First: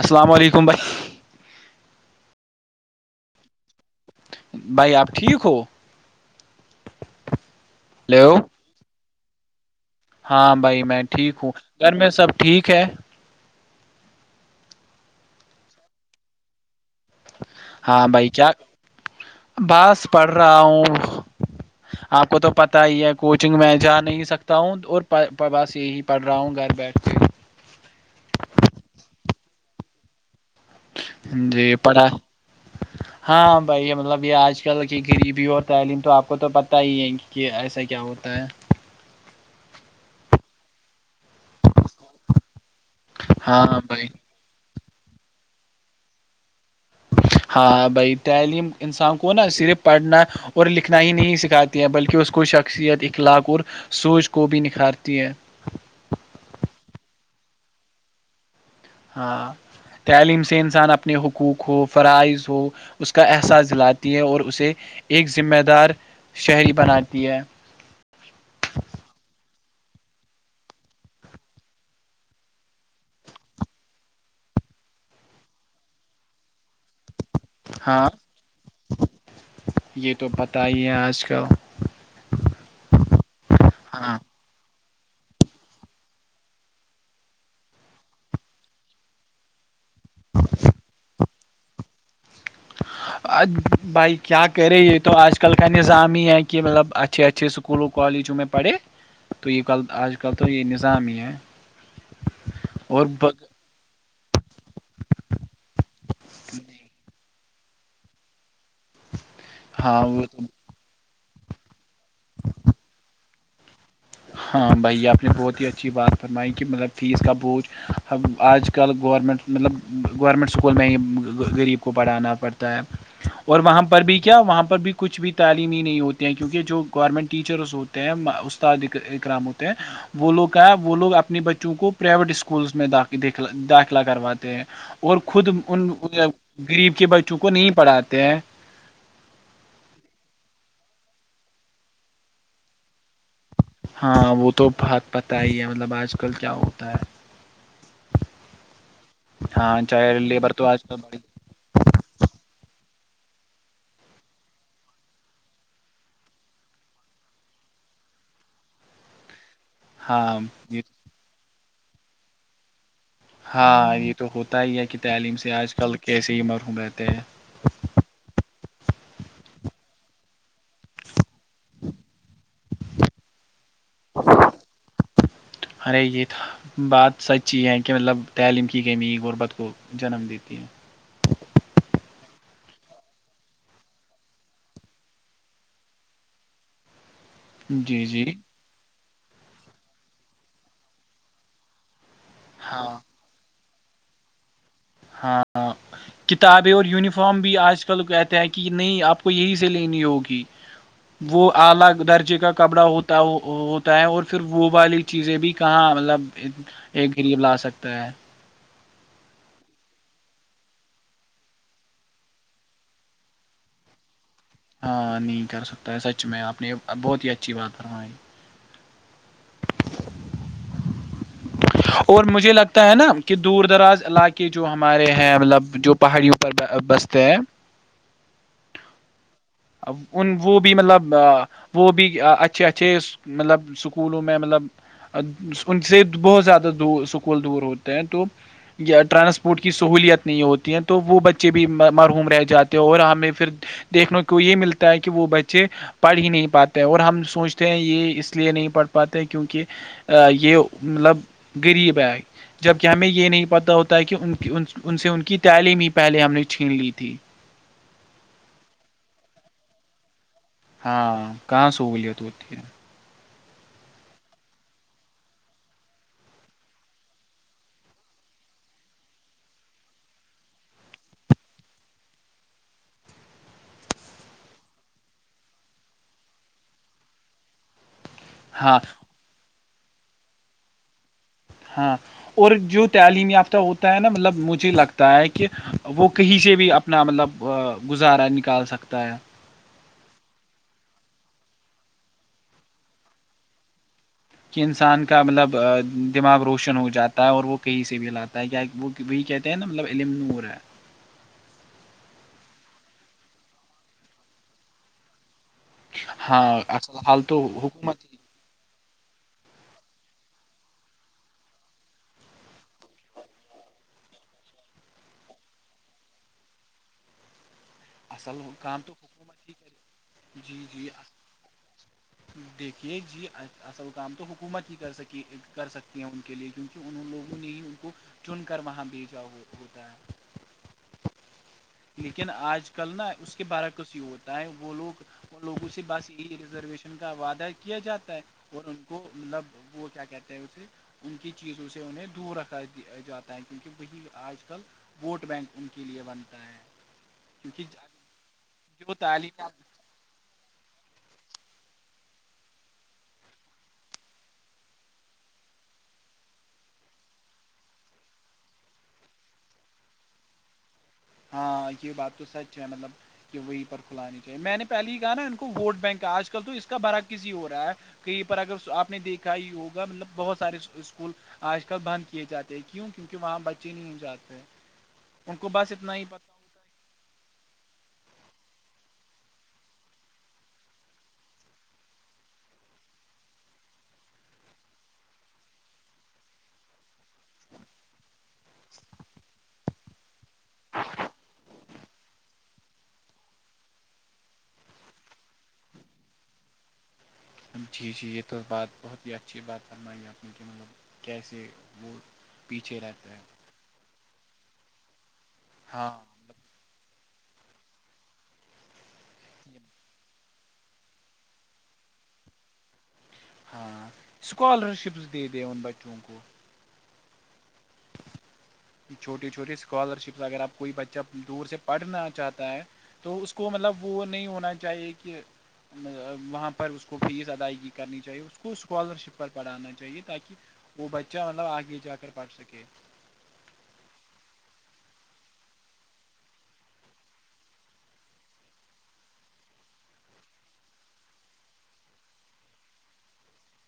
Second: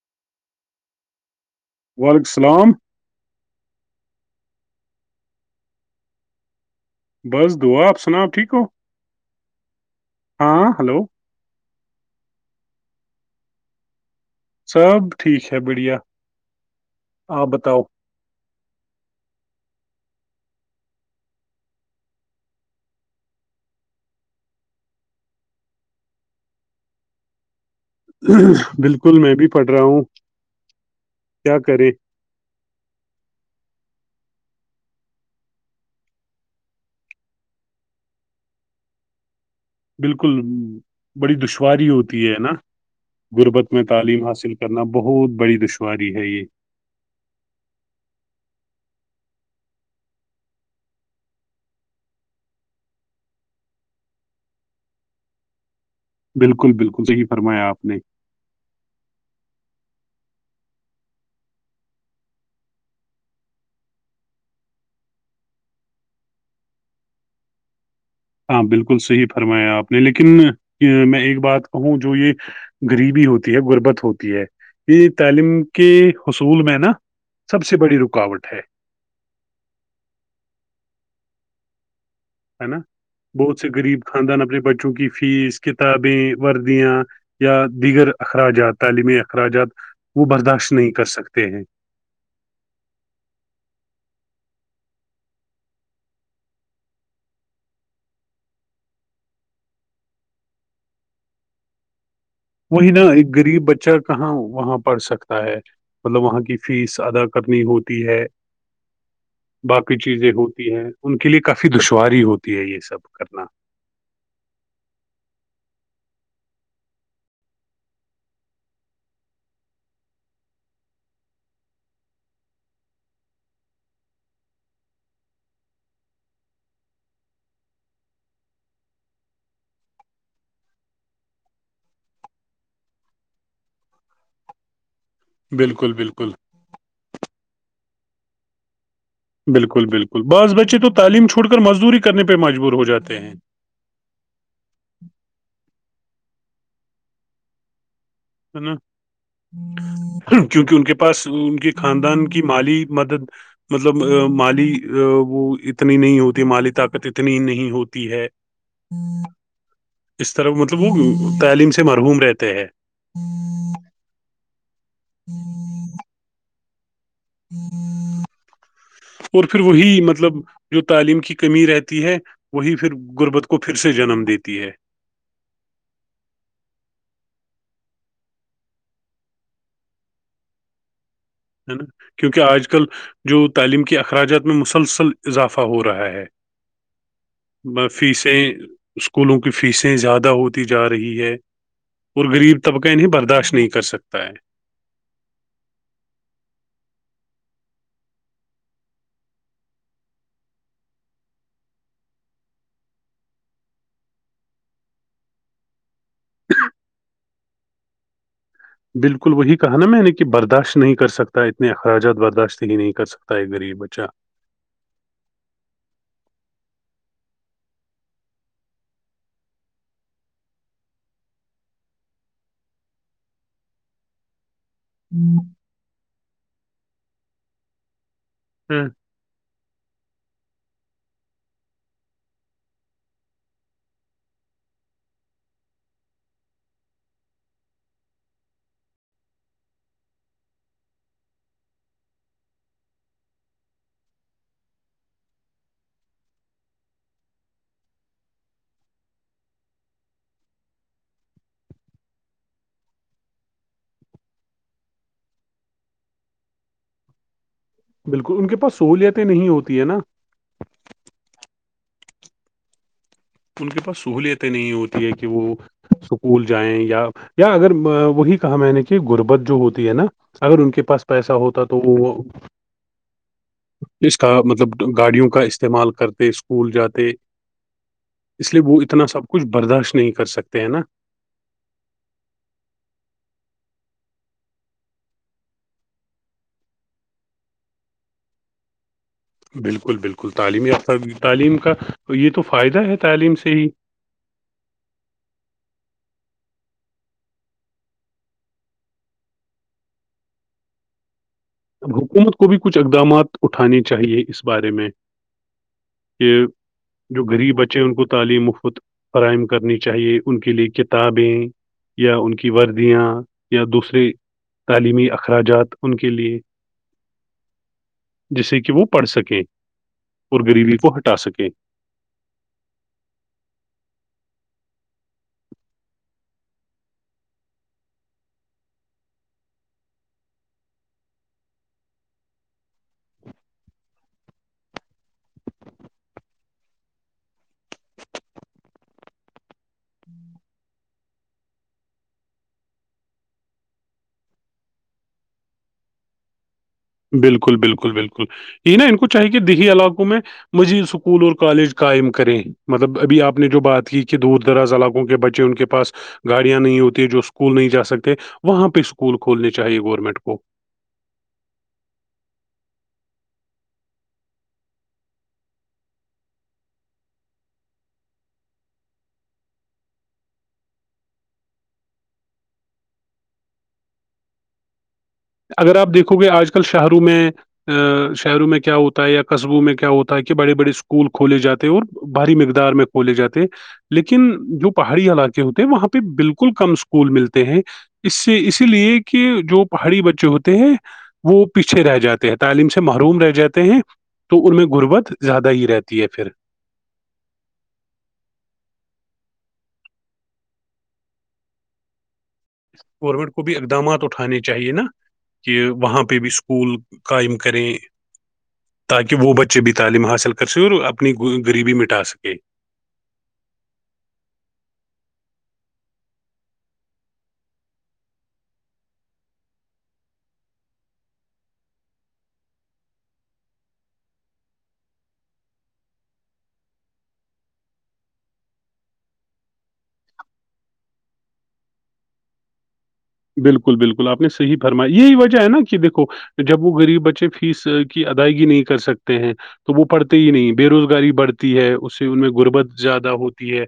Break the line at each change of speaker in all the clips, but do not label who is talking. السلام علیکم بھائی-
وعلیکم السلام-
بھائی آپ ٹھیک ہو-
بس دعا آپ سنا
ہیلو
ٹھیک ہو-
ہاں بھائی میں ٹھیک ہوں گھر میں سب ٹھیک ہے-
سب ٹھیک ہے بڑھیا آپ بتاؤ-
ہاں بھائی کیا بس پڑھ رہا ہوں- آپ کو تو پتا ہی ہے کوچنگ میں جا نہیں سکتا ہوں اور بس یہی پڑھ رہا ہوں گھر بیٹھ کے-
بالکل میں بھی پڑھ رہا ہوں- کیا
جی
کرے
پھا ہاں بھائی مطلب یہ آج کل کی غریبی اور تعلیم تو آپ کو تو پت ہی ہے کہ ایسا کیا ہو- ہوتا ہے-
بالکل بڑی دشواری ہوتی ہے نا غربت
ہاں
میں
بھائی
تعلیم حاصل- کرنا بہت بڑی دشواری ہے یہ-
ہاں بھائی تعلیم انسان کو نا صرف پڑھنا اور لکھنا ہی نہیں سکھاتی- بلکہ اس کو شخصیت اخلاق اور سوج کو بھی نکھارتی ہیں-
بالکل- بالکل صحیح فرمایا آپ نے
ہاں تعلیم سے انسان اپنے حقوق ہو فرائض ہو- اس کا احساس دلاتی ہے اور اسے ایک ذمہ دار شہری بناتی ہے-
ہاں بالکل صحیح فرمایا آپ نے لیکن میں ایک بات کہوں جو یہ- غریبی ہوتی ہے غربت ہوتی ہے یہ تعلیم کے حصول میں نا- سب سے بڑی
ہاں
رکاوٹ ہے
یہ تو پت ہی ہے آج کل-
ہے نا بہت سے غریب
ہاں
خاندان اپنے بچوں کی فیس کتابیں وردیاں- یا دیگر اخراجات تعلیمی اخراجات وہ برداشت نہیں کر سکتے ہیں-
بھائی کیا کرے یہ تو آج کل کا نظام ہی ہے کہ مطلب اچھا- اچھا سکولو کالجو میں پڑے تو یہ ک آج کل تو یہ نظام ہی ہے-
وہی نا
اور
ایک غریب بچہ- کہاں وہاں پڑھ سکتا ہے مطلب وہاں کی فیس ادا کرنی ہوتی ہے- باقی
ہاں وہ
چیزیں
تو
ہوتی ہیں ان کے لیے کافی دشواری ہوتی ہے یہ سب کرنا-
ہاں بھائی آپ نے بہت ہی اچھی بات فرمائی کہ مطلب فیس کا بوجھ- ہم آج کل گورمنٹ مطلب گورمنٹ اسکول میں ہی غریب کو پڑھانا پڑتا ہے- اور وہاں پر بھی کیا وہاں پر بھی کچھ بھی تعلیم ہی نہیں ہوتے ہیں کیونکہ جو گورنمنٹ ٹیچرس ہوتے ہیں اس گرام ہوتے ہیں وہ لوگ کا وہ لوگ اپنے بچوں کو پرائیویٹ اسکولس میں داخلہ کرواتے ہیں اور خود ان
بالکل بالکل
غریب کے بچوں کو نہیں پڑھاتے ہیں
بالکل بالکل بعض بچے تو تعلیم چھوڑ کر مزدوری کرنے پہ مجبور ہو جاتے ہیں
ہاں وہ تو بت پت ہی ہے مطلب آج کل کیا ہوتا ہے
ہے نا
ہاں چاہے لیبر تو
کیونکہ
آج
ان کے
کل بڑی
پاس ان کے خاندان کی مالی مدد مطلب مالی وہ اتنی نہیں ہوتی مالی طاقت اتنی نہیں ہوتی ہے اس
ہاں
طرح مطلب
یہ
وہ تعلیم سے مرحوم رہتے ہیں [unintelligible]
ہاں یہ تو ہوتا ہی ہے کہ تعلیم سے آج کل کیسے ہی مرحوم رہتے ہیں [inaudible]
اور پھر وہی مطلب جو تعلیم کی کمی رہتی ہے وہی پھر غربت کو پھر سے جنم دیتی ہے
ارے یہ تھا [unintelligible] بات سچ ہی ہے کہ مطلب تعلیم کی کمی غربت کو جنم دیتی ہے
ہے نا کیونکہ آج کل جو تعلیم کے اخراجات میں مسلسل اضافہ ہو رہا ہے
[inaudible] جی جی
فیسیں اسکولوں کی فیسیں زیادہ ہوتی جا رہی ہے اور غریب طبقہ
ہاں
انہیں برداشت نہیں کر سکتا ہے
ہاں [unintelligible] کتابیں اور یونیفارم بھی آج کل کہتے ہیں کہ نہیں آپ کو یہی سے لینی ہوگی وہ اعلی درجے کا کپڑا ہوتا ہوتا ہے اور پھر وہ والی چیزیں بھی کہاں مطلب ایک غریب لا سکتا ہے
بالکل وہی کہا نا میں نے کہ برداشت نہیں کر سکتا اتنے اخراجات برداشت ہی نہیں کر سکتا ایک غریب بچہ [unintelligible]
ہاں نہیں کر سکتا ہے سچ میں آپ نے بہت ہی اچھی بات فرمائی اور مجھے لگتا ہے نا کہ دور دراز علاقے جو ہمارے ہیں مطلب جو پہاڑیوں پر بستے ہیں [unintelligible]
ہوں [unintelligible]
ان وہ بھی مطلب وہ بھی اچھے اچھے مطلب سکولوں میں مطلب ان سے بہت زیادہ د سکول دور ہوتے ہیں تو یا ٹرانسپورٹ کی سہولیت نہیں ہوتی ہیں تو وہ بچے بھی مرحوم رہ جاتے ہیں اور ہمیں پھر دیکھنے کو یہ ملتا ہے کہ وہ بچے پڑھ ہی نہیں پاتے اور ہم سوچتے ہیں یہ اس لیے نہیں پڑھ پاتے کیونکہ یہ مطلب غریب آئیئے جبکہ ہمیں یہ نہیں پتتا ہوتا ہے کہ ان ان سے ان کی تعلیم ہی پہلے ہم نے چھین لی تھی
بالکل ان کے پاس سہولیتیں نہیں ہوتی ہے نا
ہاں کہاں سےو بولی تو اتی
ان کے پاس سہولیتیں نہیں ہوتی ہے کہ وہ سکول جائیں یا یا اگر وہی کہا میں نے کہ غربت جو ہوتی ہے نا اگر ان کے پاس پیسہ ہوتا تو وہ
جی [inaudible]
اس کا مطلب گاڑیوں کا استعمال کرتے اسکول جاتے اس لیے
ہاں
وہ اتنا سب کچھ برداشت نہیں کر سکتے ہیں نا
ہاں اور جو تعلیم یافتہ ہوتا ہے نا مطلب مجھے لگتا ہے کہ وہ کہیں سے بھی اپنا مطلب گزارا نکال سکتا ہے
بالکل بالکل تعلیمی افر تعلیم کا یہ تو فائدہ ہے تعلیم سے ہی [unintelligible]
کہ انسان کا مطلب دماغ روشن ہو جاتا ہے اور وہ کہیں سے بھی لاتا ہے کیا وہ وہی کہتے ہیں نا مطلب علم نور ہے
حکومت کو بھی کچھ اقدامات اٹھانے چاہیے اس بارے میں کہ
ہاں اصل حال
جو
تو
غریب بچے ہیں ان کو
حکومت ہی
تعلیم مفت فراہم کرنی چاہیے ان کے لیے کتابیں یا ان کی وردیاں یا دوسرے تعلیمی اخراجات ان کے لیے
اصل
جس سے کہ
کام
وہ
تو
پڑھ سکیں
حکومت ہی کرے
اور
جی
غریبی
جی
کو ہٹا سکیں
دیکھیے جی اصل کام تو حکومت ہی کر سکی کر سکتی ہیں ان کے لیے کیونکہ ان لوگوں نے ہی ان کو چن کر وہاں بھیجا ہوتا ہے لیکن آج کل نا اس کے بارہ کسی ہی ہوتا ہے وہ لوگ اور لوگوں سے بس یہی ریزرویشن کا وعدہ کیا جاتا ہے اور ان کو مطلب وہ کیا کہتے ہیں اسے ان کی چیزوں سے انہیں دور رکھا جاتا ہے کیونکہ وہی آج کل ووٹ بینک ان کے لیے بنتا ہے
بالکل
کیونکہ
بالکل بالکل یہ نا
جو
ان کو چاہیے
تعلیم
دیہی علاقوں میں مزید اسکول اور کالج قائم کریں مطلب ابھی آپ نے جو بات کی کہ دور دراز علاقوں کے بچے ان کے پاس گاڑیاں نہیں ہوتی جو اسکول نہیں جا سکتے وہاں پہ اسکول کھولنے چاہیے گورنمنٹ کو
ہاں یہ بات تو سچ ہے مطلب کہ وہیں پر کھلانی چاہے میں نے پہلے ہی کہا نا ان کو ووٹ بینک کا آج کل تو اس کا بھرا کسی ہو رہا ہے کہیں پر اگر آپ نے دیکھا ہی ہوگا مطلب بہت سارے اسکول آج کل بند کیے جاتے ہیں کیوں کیونکہ وہاں بچے نہیں ہو جاتے ان کو بس
اگر آپ
اتنا ہی
دیکھو گے
پتا
آج کل شہروں میں ا شہروں میں کیا ہوتا ہے یا قصبوں میں کیا ہوتا ہے کہ بڑے بڑے اسکول کھولے جاتے ہیں اور بھاری مقدار میں کولے جاتے لیکن جو پہاڑی علاقے ہوتے ہیں وہاں پہ بالکل کم اسکول ملتے ہیں اس سے اسی لیے کہ جو پہاڑی بچے جو ہوتے ہیں وہ پیچھے رہ جاتے ہیں تعلیم سے محروم رہ جاتے ہیں تو ان میں غربت زیادہ ہی رہتی ہے پھر
جی جی یہ تو بات بہت ہی اچھی بات کرناائ گے اپ میں کہ مطلب کیسے وہ پیچھے رہتا ہے
گورنمنٹ کو بھی اقدامات اٹھانے چاہیے نا کہ
ہاں
وہاں پہ بھی اسکول قائم کریں تاکہ وہ بچے بھی تعلیم حاصل کر کر س اور اپنی غریبی مٹا سکے
ہاں اسکالرشپس دے د ان بچوں کو چھوٹی چھوٹی اسکالرشپس اگر اپ کوئی بچہ دور سے پڑھنا چاہتا ہے تو اس کو مطلب وہ نہیں ہونا چاہیے کہ وہاں پر اس کو فیس ادائیگی کرنی چاہیے اس کو اسکالرشپ پر پڑھانا چاہیے تاکہ وہ بچہ مطلب آگے جا کر پڑھ سکے
بالکل بالکل آپ نے صحیح فرما یہی وجہ ہے نا کہ دھو جب وہ غریب بچے فیس کی ادائیگی نہیں کر سکتے ہیں تو وہ پڑھتے ہی نہیں بے روزگاری بڑھتی ہے اس سے ان میں غربت زیادہ ہوتی ہے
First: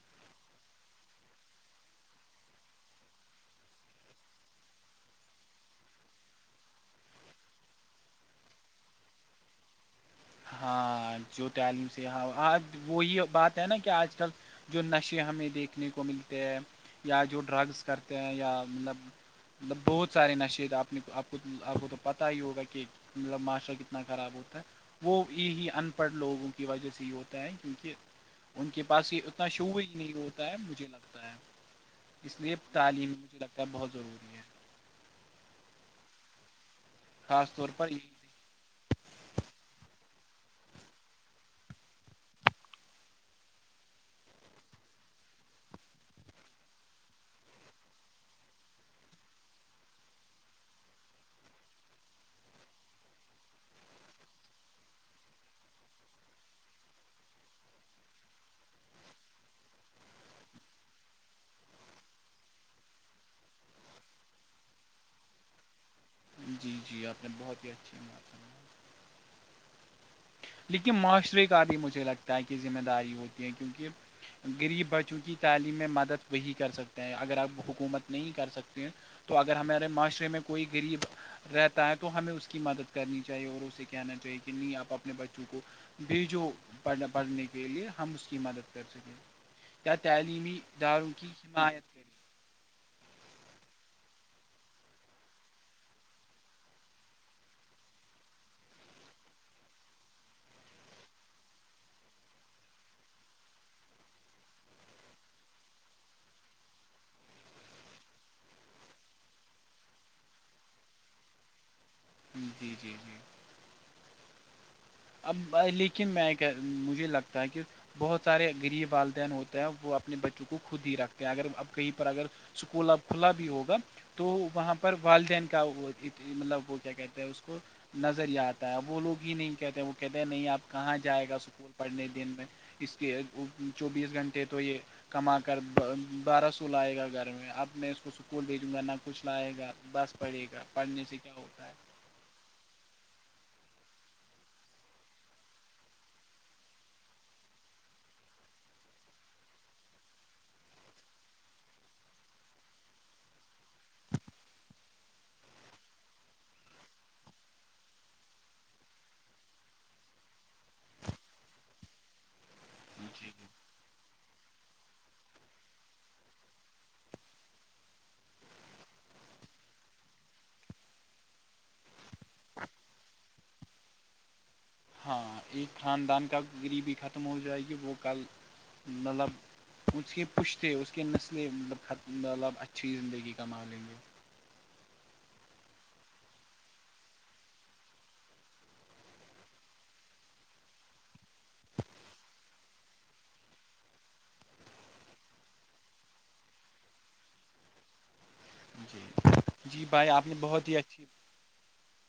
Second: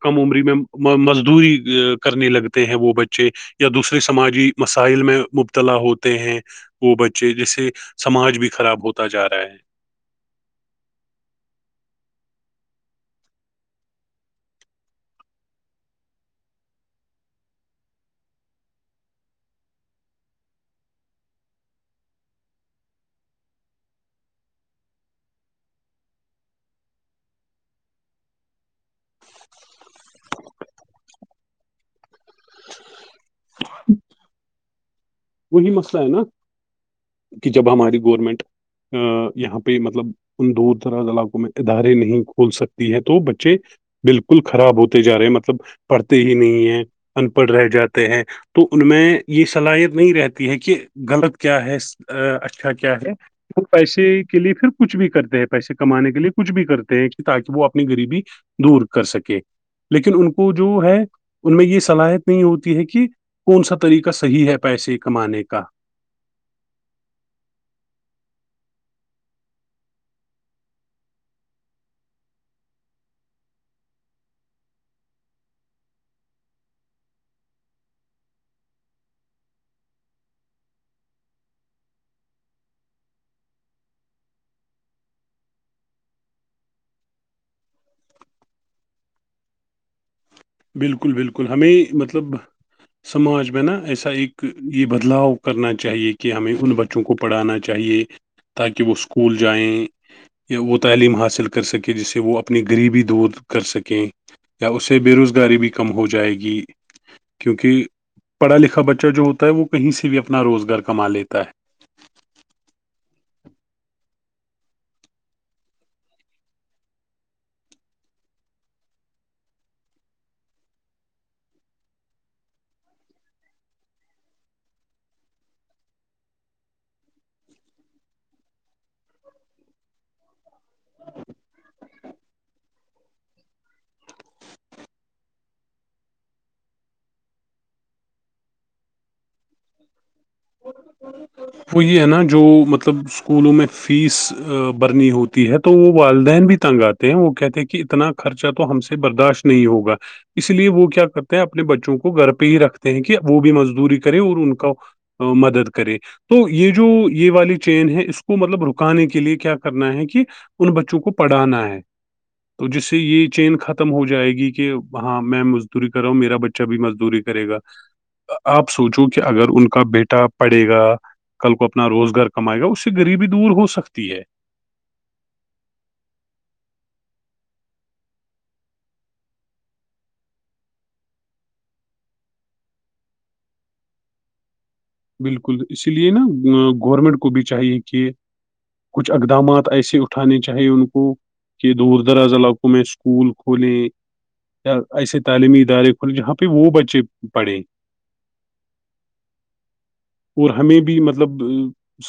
کم عمری میں مزدوری کرنے لگتے ہیں وہ بچے یا دوسرے سماجی مسائل میں مبتلا ہوتے ہیں وہ بچے جس سے سماج بھی خراب ہوتا جا رہا ہے
ہاں جو تعلیم سے ہاں آج وہی بات ہے نا کہ آج کل جو نشے ہمیں دیکھنے کو ملتے ہیں یا جو ڈرگس کرتے ہیں یا مطلب مطلب بہت سارے نشے آپ نے آپ کو آپ کو تو پتا ہی ہوگا کہ مطلب معاشرا کتنا خراب ہوتا ہے وہ یہ ہی پڑ لوگوں کی وجہ سے یہ ہوتا ہے کیونکہ ان کے پاس ہی اتنا شوب ہی نہیں ہوتا ہے مجھے لگتا ہے اس لیے تعلیمی مجھے لگنا بہت ضروری ہے
وہی مسئلہ ہے نا کہ
خاص طور
جب
پر
ہماری
یہ-
گورمنٹ یہاں پہ مطلب ان دور دراز علاقوں میں ادارے نہیں کھول سکتی ہے تو بچے بالکل خراب ہوتے جا رہے ہیں مطلب پڑھتے ہی نہیں ہیں ان پڑھ رہ جاتے ہیں تو ان میں یہ صلاحیت نہیں رہتی ہے کہ غلط کیا ہے اچھا کیا ہے وہ پیسے کے لیے پھر کچھ بھی کرتے ہیں پیسے کمانے کے لیے کچھ بھی کرتے ہیں تاکہ وہ اپنی غریبی دور کر سکے لیکن ان کو جو ہے ان میں یہ صلاحیت نہیں ہوتی ہے کہ کون سا طریقہ صحیح ہے پیسے کمانے کا
جی جی آپ نے بہت ہی اچھیات س لیکن معاشرے کا بھی مجھے لگتا ہے کہ ذمہ داری ہوتی ہے کیونکہ غریب بچوں کی تعلیم میں مدد وہی کر سکتے ہیں اگر آپ حکومت نہیں کر سکتے ہیں تو اگر ہمارے معاشرے میں کوئی غریب رہتا ہے تو ہمیں اس کی مدد کرنی چاہیے اور اسے کہنا چاہیے کہ نہیں آپ اپنے بچوں کو بھیجو پڑھنے کے لیے ہم اس کی مدد کر سکیں کیا تلی بھی
بالکل بالکل ہمیں مطلب سماج میں نا ایسا ایک یہ بدلاؤ کرنا چاہیے کہ ہمیں ان بچوں کو پڑھانا چاہیے تاکہ وہ اسکول جائیں یا وہ تعلیم حاصل کر سکے جس سے وہ اپنی غریبی دور کر سکیں یا اس سے بے روزگاری بھی کم ہو جائے گی کیونکہ پڑھا لکھا بچہ جو ہوتا ہے وہ کہیں سے بھی اپنا روزگار کما لیتا ہے
جی جی جی اب لیکن میں مجھے لگتا ہے کہ بہت سارے غریب والدین ہوتے ہیں وہ اپنے بچوں کو خود ہی رکھتے ہیں اگر اب کہیں پر اگر اسکول اب کھلا بھی ہوگا تو وہاں پر والدین کا مطلب وہ کیا کہتے ہیں اس کو نظریا آتا ہے وہ لوگ ہی نہیں کہتے وہ کہتے نہیں آپ کہاں جائے گا اسکول پڑھنے دن میں اس کے چوبیس گھنٹے تو یہ کما کر بارہ سو لائے گا گھر میں اب میں اس کو سکول بھیجوں گا نہ کچھ لائے گا بس پڑے گا پڑنے سے کیاگ
وہ یہ ہے نا جو مطلب اسکولوں میں فیس برنی ہوتی ہے تو وہ والدین بھی تنگ آتے ہیں وہ کہتے ہیں کہ اتنا خرچہ تو ہم سے برداشت نہیں ہوگا اس لیے وہ کیا کرتے ہیں اپنے بچوں کو گھر پہ ہی رکھتے ہیں کہ وہ بھی مزدوری کرے اور ان کا ا مدد کرے تو یہ جو یہ والی چین ہے اس کو مطلب رکانے کے لیے کیا کرنا ہے کہ ان بچوں کو پڑھانا ہے تو جس سے یہ
جی
چین ختم ہو جائے گی کہ ہاں میں مزدوری کرا ہ میرا بچ ب مزدوری کرے گا آپ سوچو کہ اگر ان کا بیٹا پڑھے گا کل کو اپنا روزگار کمائے گا اس سے غریبی دور ہو سکتی ہے
ہاں ایک خاندان کا گری بھی ختم ہو جائے گی وہ کل مطلب اس کے پشتے اس کے نسلیں مطلب اچھی زندگی کما لیں گے
بالکل اسی لیے نا گورنمنٹ کو بھی چاہیے کہ کچھ اقدامات ایسے اٹھانے چاہیے ان کو کہ دور دراز علاقوں میں اسکول کھولیں یا ایسے تعلیمی ادارے کھولے جہاں پہ وہ بچے پڑھیں
جی جی بھائی آپ نے
اور
بہت ہی
ہمیں بھی
اچھی
مطلب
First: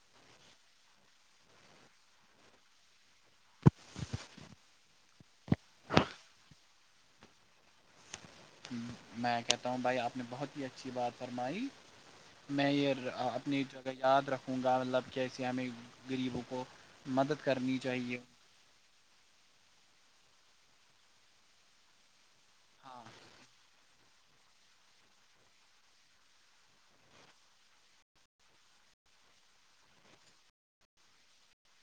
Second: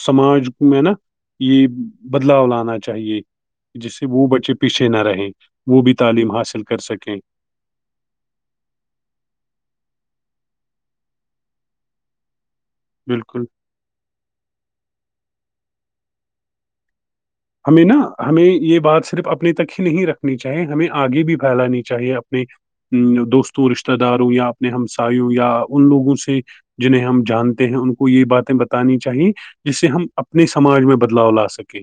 سماج میں نا یہ بدلاؤ لانا چاہیے جس سے وہ بچے پیچھے نہ رہیں وہ بھی تعلیم حاصل کر سکیں
میں کہتا ہوں بھائی آپ نے بہت ہی اچھی بات فرمائی میں یہ
بالکل
اپنی یاد رکھوں گا مطلب کیسے ہمیں غریبوں کو مدد کرنی
ہمیں نا
چاہیے
ہمیں یہ بات صرف اپنے تک ہی نہیں رکھنی چاہیے ہمیں آگے بھی پھیلانی چاہیے اپنے
ہاں
دوستوں رشتتے داروں یا اپنے ہمسایوں یا ان لوگوں سے جنیں ہم جانتے ہیں ان کو یہ باتیں بتانی چاہی جس سے ہم اپنے سماج میں بدلاؤ لا سکیں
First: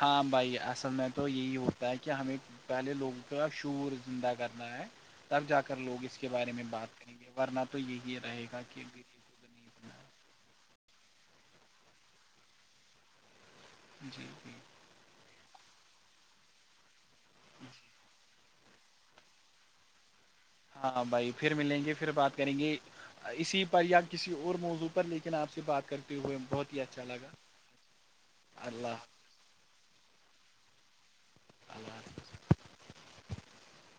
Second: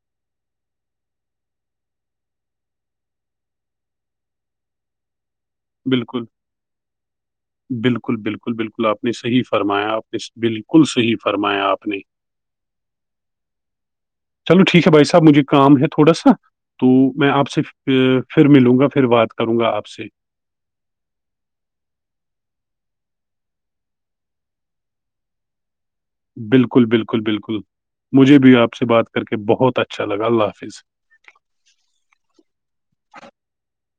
ہاں بھائی اصل میں تو یہی ہوتا ہے کہ ہمیں پہلے لوگوں کا شور زندہ کرنا ہے تب جا کے لوگ اس
بالکل
کے بارے میں بات کریں گے ورنہ تو
بالکل
یہی رہے
بالکل
گا کہ
بالکل آپ نے
غریب
صحیح
کو نہیں
فرمایا
بنایا۔
آپ نے بالکل صحیح فرمایا آپ نے
جی جی
چلو ٹھیک ہے بھائی صاحب مجھے کام ہے تھوڑا سا تو میں آپ سے پھر ملوں گا پھر بات کروں گا آپ سے
ہاں بھائی پھر ملیں گے پھر بات کریں گے اسی پر یا کسی اور موضوع پر لیکن آپ سے بات کرتے ہوئے بہت ہی
بالکل
اچھا
بالکل
لگا
بالکل مجھے بھی آپ سے
اللہ
بات کر کے بہت اچھا لگا اللہ حافظ
ال